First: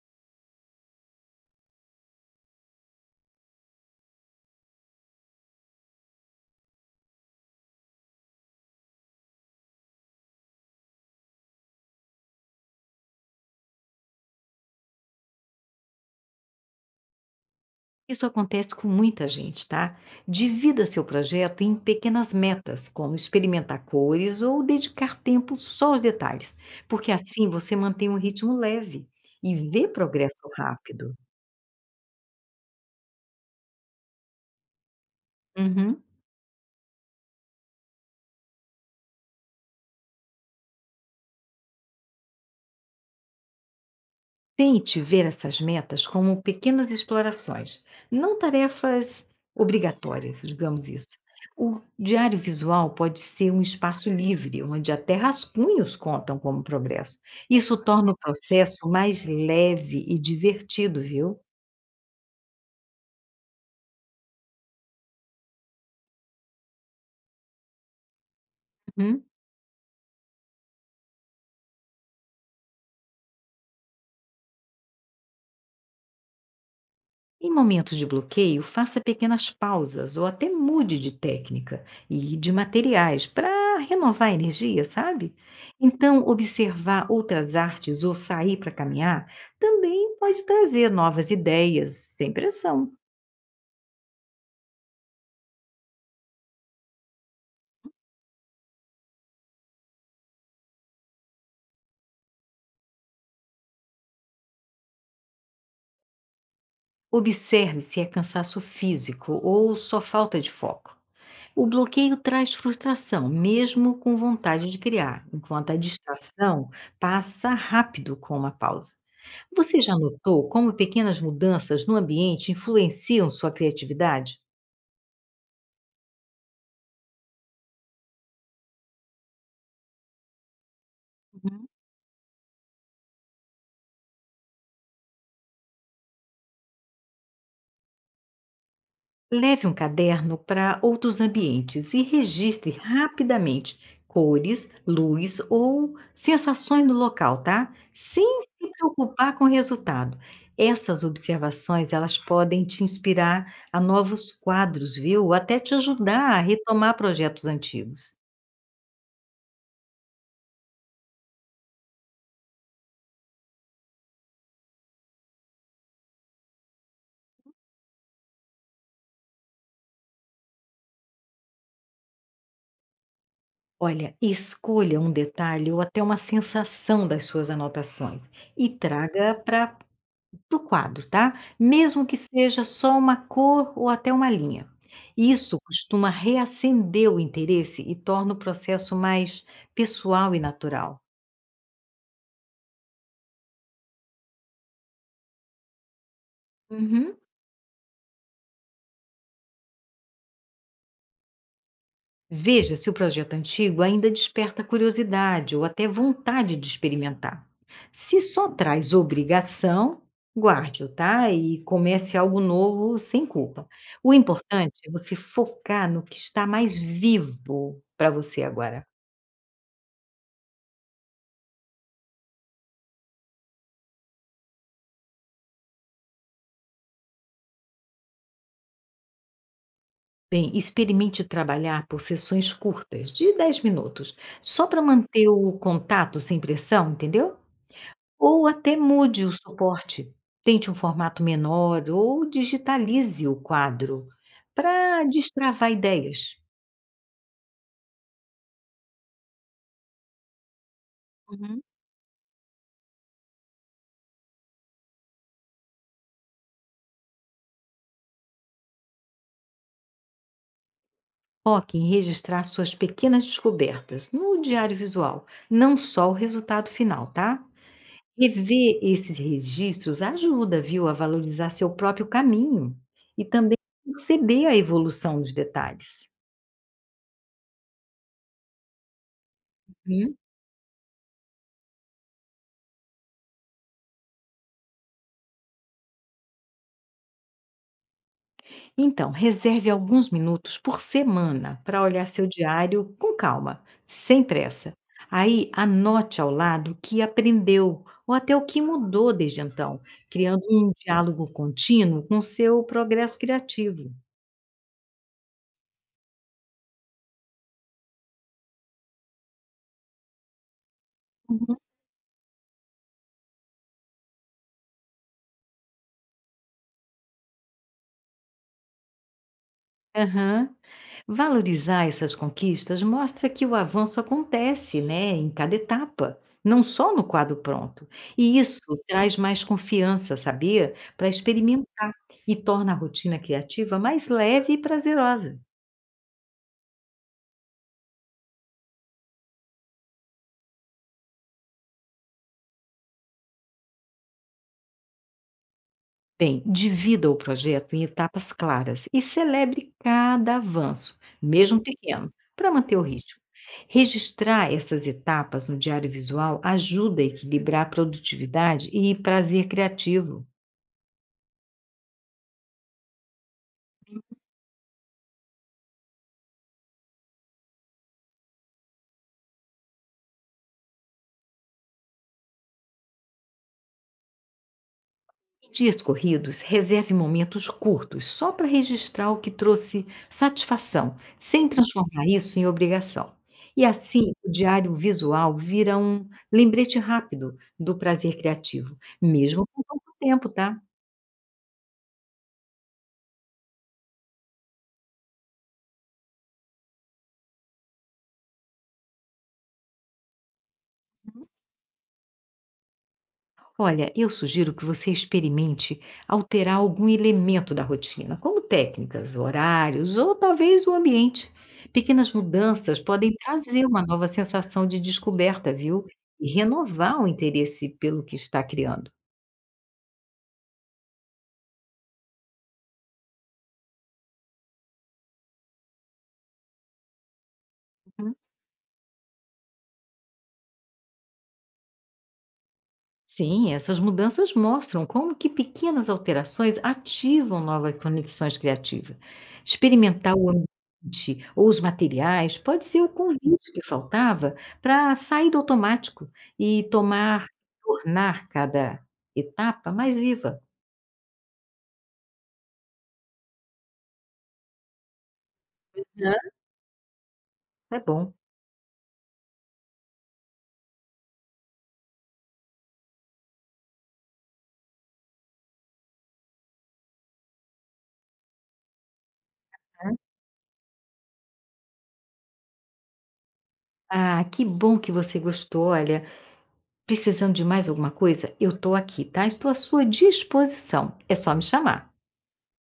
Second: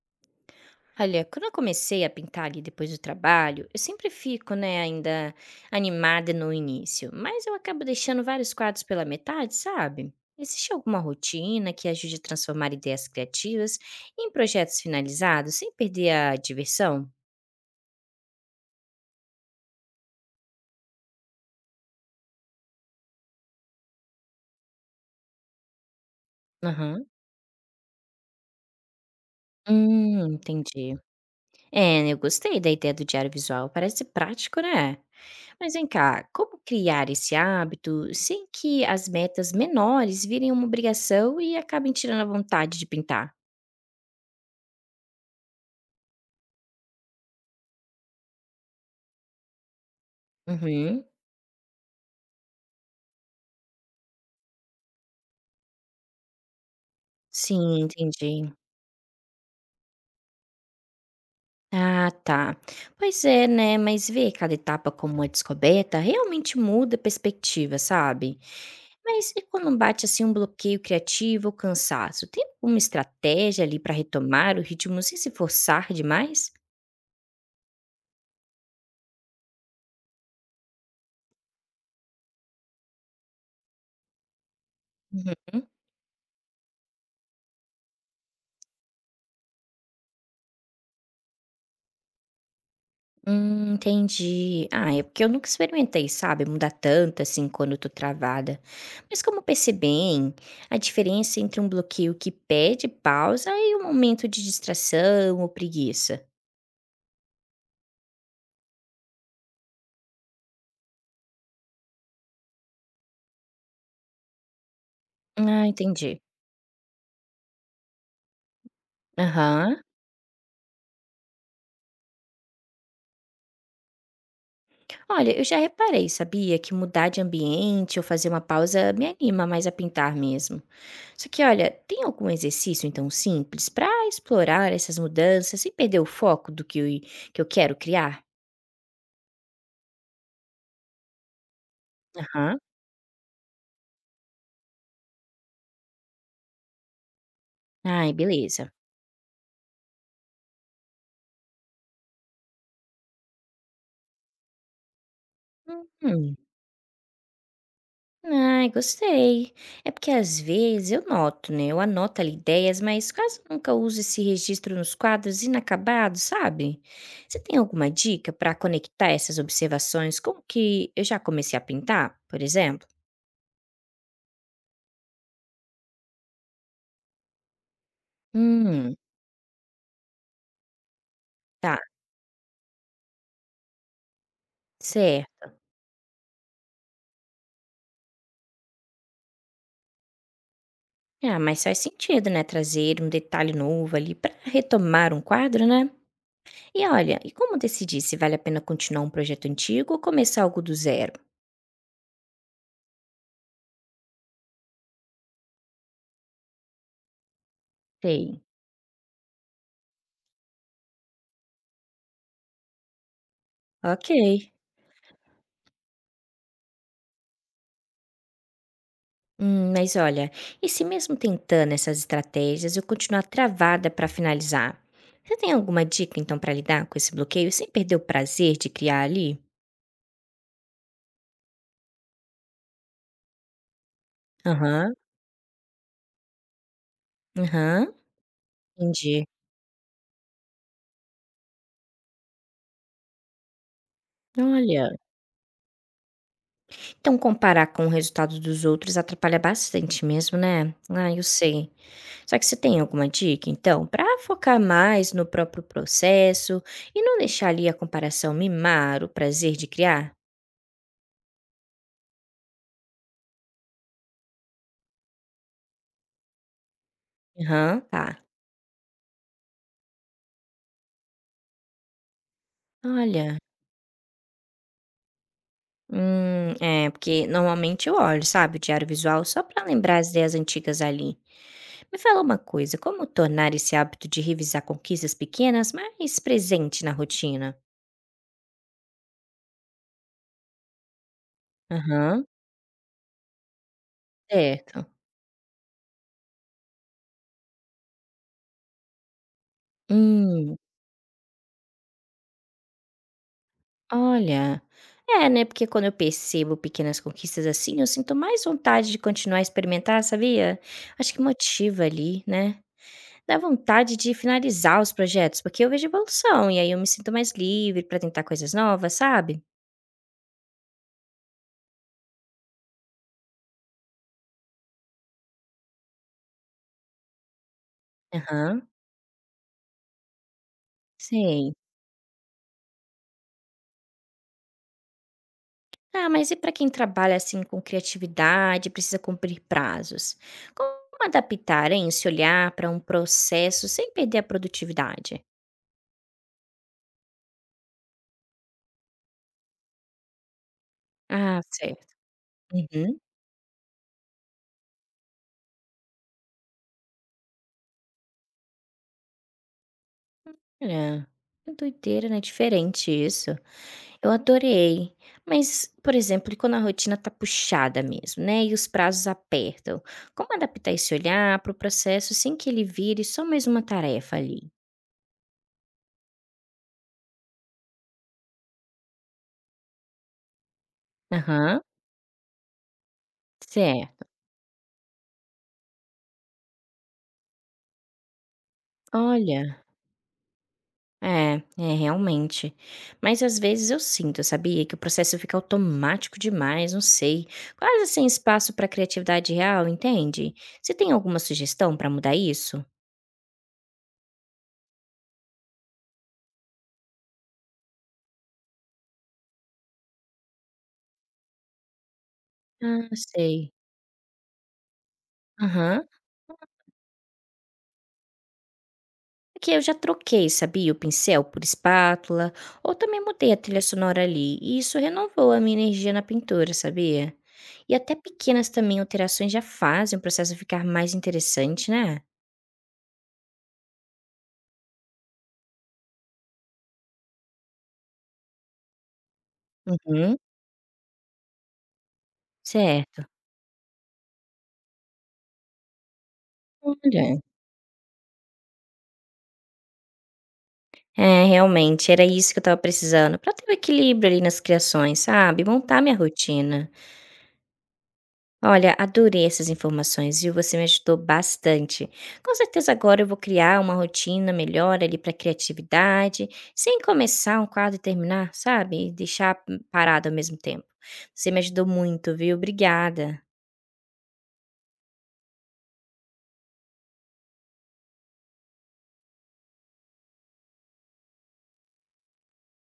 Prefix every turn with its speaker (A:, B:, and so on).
A: Olha, quando eu comecei a pintar ali depois do trabalho, eu sempre fico, né, ainda animada no início, mas eu acabo deixando vários quadros pela metade, sabe? Existe alguma rotina que ajude a transformar ideias criativas em projetos finalizados sem perder a diversão?
B: Isso acontece com muita gente, tá? Divida seu projeto em pequenas metas, como experimentar cores ou dedicar tempo só aos detalhes,
A: Aham.
B: porque assim você mantém um ritmo leve e vê progresso
A: Entendi.
B: rápido.
A: É, eu gostei da ideia do diário visual, parece prático, né? Mas vem
B: Uhum.
A: cá, como criar esse hábito sem que as metas menores virem uma obrigação e acabem tirando a vontade de pintar?
B: Tente ver essas metas como pequenas explorações, não tarefas obrigatórias, digamos
A: Uhum.
B: isso. O diário visual pode ser um espaço livre, onde até rascunhos contam como progresso.
A: Sim,
B: Isso torna o
A: entendi.
B: processo mais leve e divertido, viu?
A: Ah, tá. Pois é, né? Mas ver cada etapa como uma descoberta realmente muda a perspectiva, sabe? Mas e quando bate assim um bloqueio criativo ou cansaço? Tem alguma estratégia ali para retomar o ritmo sem se forçar demais?
B: Em momentos de bloqueio, faça pequenas pausas ou até mude de técnica e de materiais para renovar a energia, sabe?
A: Uhum.
B: Então, observar outras artes ou sair para caminhar também pode trazer novas ideias, sem pressão.
A: Entendi. Ah, é porque eu nunca experimentei, sabe, mudar tanto assim quando eu tô travada. Mas como percebem a diferença entre um bloqueio que pede pausa e um momento de distração ou preguiça?
B: Observe se é cansaço físico ou só falta de foco. O bloqueio traz frustração, mesmo com vontade de criar,
A: Ah,
B: enquanto a
A: entendi.
B: distração passa rápido com uma pausa. Você
A: Aham.
B: já notou como pequenas mudanças no ambiente influenciam sua criatividade?
A: Olha, eu já reparei, sabia, que mudar de ambiente ou fazer uma pausa me anima mais a pintar mesmo. Só que, olha, tem algum exercício então simples pra explorar essas mudanças sem perder o foco do que eu quero criar?
B: Leve um caderno para outros ambientes e
A: Aham.
B: registre rapidamente cores, luz ou sensações do local, tá?
A: Ai,
B: Sem se
A: beleza.
B: preocupar com o resultado. Essas observações, elas podem te inspirar a novos quadros, viu? Ou até te ajudar
A: Uhum.
B: a retomar projetos antigos.
A: Ai, gostei. É porque às vezes eu noto, né? Eu anoto ali ideias, mas quase nunca uso esse registro nos quadros inacabados, sabe? Você tem alguma dica para conectar essas observações com o que eu já comecei a pintar, por exemplo?
B: Olha, escolha um detalhe ou até uma sensação das suas anotações e
A: Hum,
B: traga para do quadro, tá?
A: tá,
B: Mesmo que seja só uma cor ou até uma linha.
A: certo.
B: Isso costuma reacender o interesse e torna o processo mais pessoal e natural.
A: Ah, mas faz sentido, né? Trazer um detalhe novo ali para retomar um quadro, né? E
B: Uhum.
A: olha, e como decidir se vale a pena continuar um projeto antigo ou começar algo do zero?
B: Veja se o projeto antigo ainda desperta curiosidade ou até vontade de experimentar. Se
A: Sei.
B: só traz obrigação, guarde-o, tá? E comece algo novo sem culpa.
A: Ok.
B: O importante é você focar no que está mais vivo para você agora.
A: Mas olha, e se mesmo tentando essas estratégias eu continuar travada para finalizar? Você tem alguma dica então para lidar com esse bloqueio sem perder o prazer de criar ali?
B: Bem, experimente trabalhar por sessões curtas, de 10 minutos, só para
A: Aham,
B: manter o contato sem pressão, entendeu?
A: aham,
B: Ou até
A: entendi.
B: mude o suporte. Tente um formato menor ou digitalize o quadro
A: Olha,
B: para destravar ideias.
A: então comparar com o resultado dos outros atrapalha bastante mesmo, né? Ah, eu
B: Uhum.
A: sei. Só que você tem alguma dica então para focar mais no próprio processo e não deixar ali a comparação mimar o prazer de criar?
B: Foque em registrar suas pequenas descobertas no diário visual, não só o resultado final, tá?
A: Aham, tá.
B: Rever esses registros ajuda, viu, a valorizar seu próprio caminho e
A: Olha.
B: também perceber a evolução dos detalhes.
A: É, porque normalmente eu olho, sabe, o diário visual só para lembrar as
B: Hum,
A: ideias antigas ali. Me fala uma coisa, como tornar esse hábito de revisar conquistas pequenas mais presente na rotina?
B: Então, reserve alguns minutos por semana para olhar
A: Aham,
B: seu diário com calma, sem pressa.
A: certo.
B: Aí, anote ao lado o que aprendeu ou até o que mudou desde então, criando
A: Hum,
B: um diálogo contínuo com seu progresso criativo.
A: olha. É, né, porque quando eu percebo pequenas conquistas assim, eu sinto mais vontade de continuar a experimentar, sabia? Acho que motiva ali, né? Dá vontade de finalizar os projetos, porque eu vejo evolução e aí eu me sinto mais livre para tentar coisas novas, sabe?
B: Aham. Valorizar essas conquistas mostra que o avanço acontece, né, em cada etapa, não só no quadro pronto. E isso
A: Aham.
B: traz mais confiança, sabia? Para
A: Sei.
B: experimentar e torna a rotina criativa mais leve e prazerosa.
A: Ah, mas e para quem trabalha, assim, com criatividade, precisa cumprir prazos? Como adaptar, hein, se olhar para um processo sem perder a produtividade?
B: Bem, divida o projeto em etapas claras e celebre cada avanço,
A: Ah,
B: mesmo
A: certo.
B: pequeno, para manter o
A: Uhum.
B: ritmo. Registrar essas etapas no diário visual ajuda a equilibrar produtividade e prazer criativo.
A: É. Que doideira, né, diferente isso. Eu adorei. Mas, por exemplo, e quando a rotina tá puxada mesmo, né, e os prazos apertam, como adaptar esse olhar para o processo sem que ele vire só mais uma tarefa ali?
B: Em dias corridos, reserve momentos curtos, só para registrar o que trouxe satisfação, sem
A: Aham,
B: transformar isso em obrigação. E
A: certo.
B: assim, o diário visual vira um lembrete rápido do prazer criativo, mesmo com
A: Olha.
B: pouco tempo, tá?
A: É, é realmente. Mas às vezes eu sinto, sabia, que o processo fica automático demais, não sei. Quase sem espaço para criatividade real, entende? Você tem alguma sugestão para mudar isso?
B: Olha, eu sugiro que você experimente alterar algum elemento da rotina, como técnicas, horários ou talvez o ambiente. Pequenas mudanças
A: Ah,
B: podem
A: sei.
B: trazer uma nova sensação de descoberta,
A: Aham.
B: viu? E renovar o interesse pelo que está criando.
A: Aqui eu já troquei, sabia, o pincel por espátula, ou também mudei a trilha sonora ali, e isso renovou a minha energia na pintura, sabia? E até pequenas também alterações já fazem o processo ficar mais interessante, né?
B: Sim, essas mudanças mostram como que pequenas alterações ativam novas conexões criativas. Experimentar
A: Uhum,
B: o ambiente ou os materiais pode ser o
A: certo.
B: convite que faltava para sair do automático e
A: Olha.
B: tomar, tornar cada etapa mais viva.
A: É, realmente, era isso que eu estava precisando, pra ter o equilíbrio ali nas criações, sabe, montar minha
B: Hã?
A: rotina.
B: É bom.
A: Olha, adorei essas informações, viu, você me ajudou bastante. Com certeza agora eu vou criar uma rotina melhor ali pra criatividade, sem começar um quadro e terminar, sabe, e deixar, parado ao mesmo tempo. Você me ajudou muito, viu, obrigada.
B: Ah, que bom que você gostou. Olha, precisando de mais alguma coisa, eu estou aqui, tá? Estou à sua disposição. É só me chamar.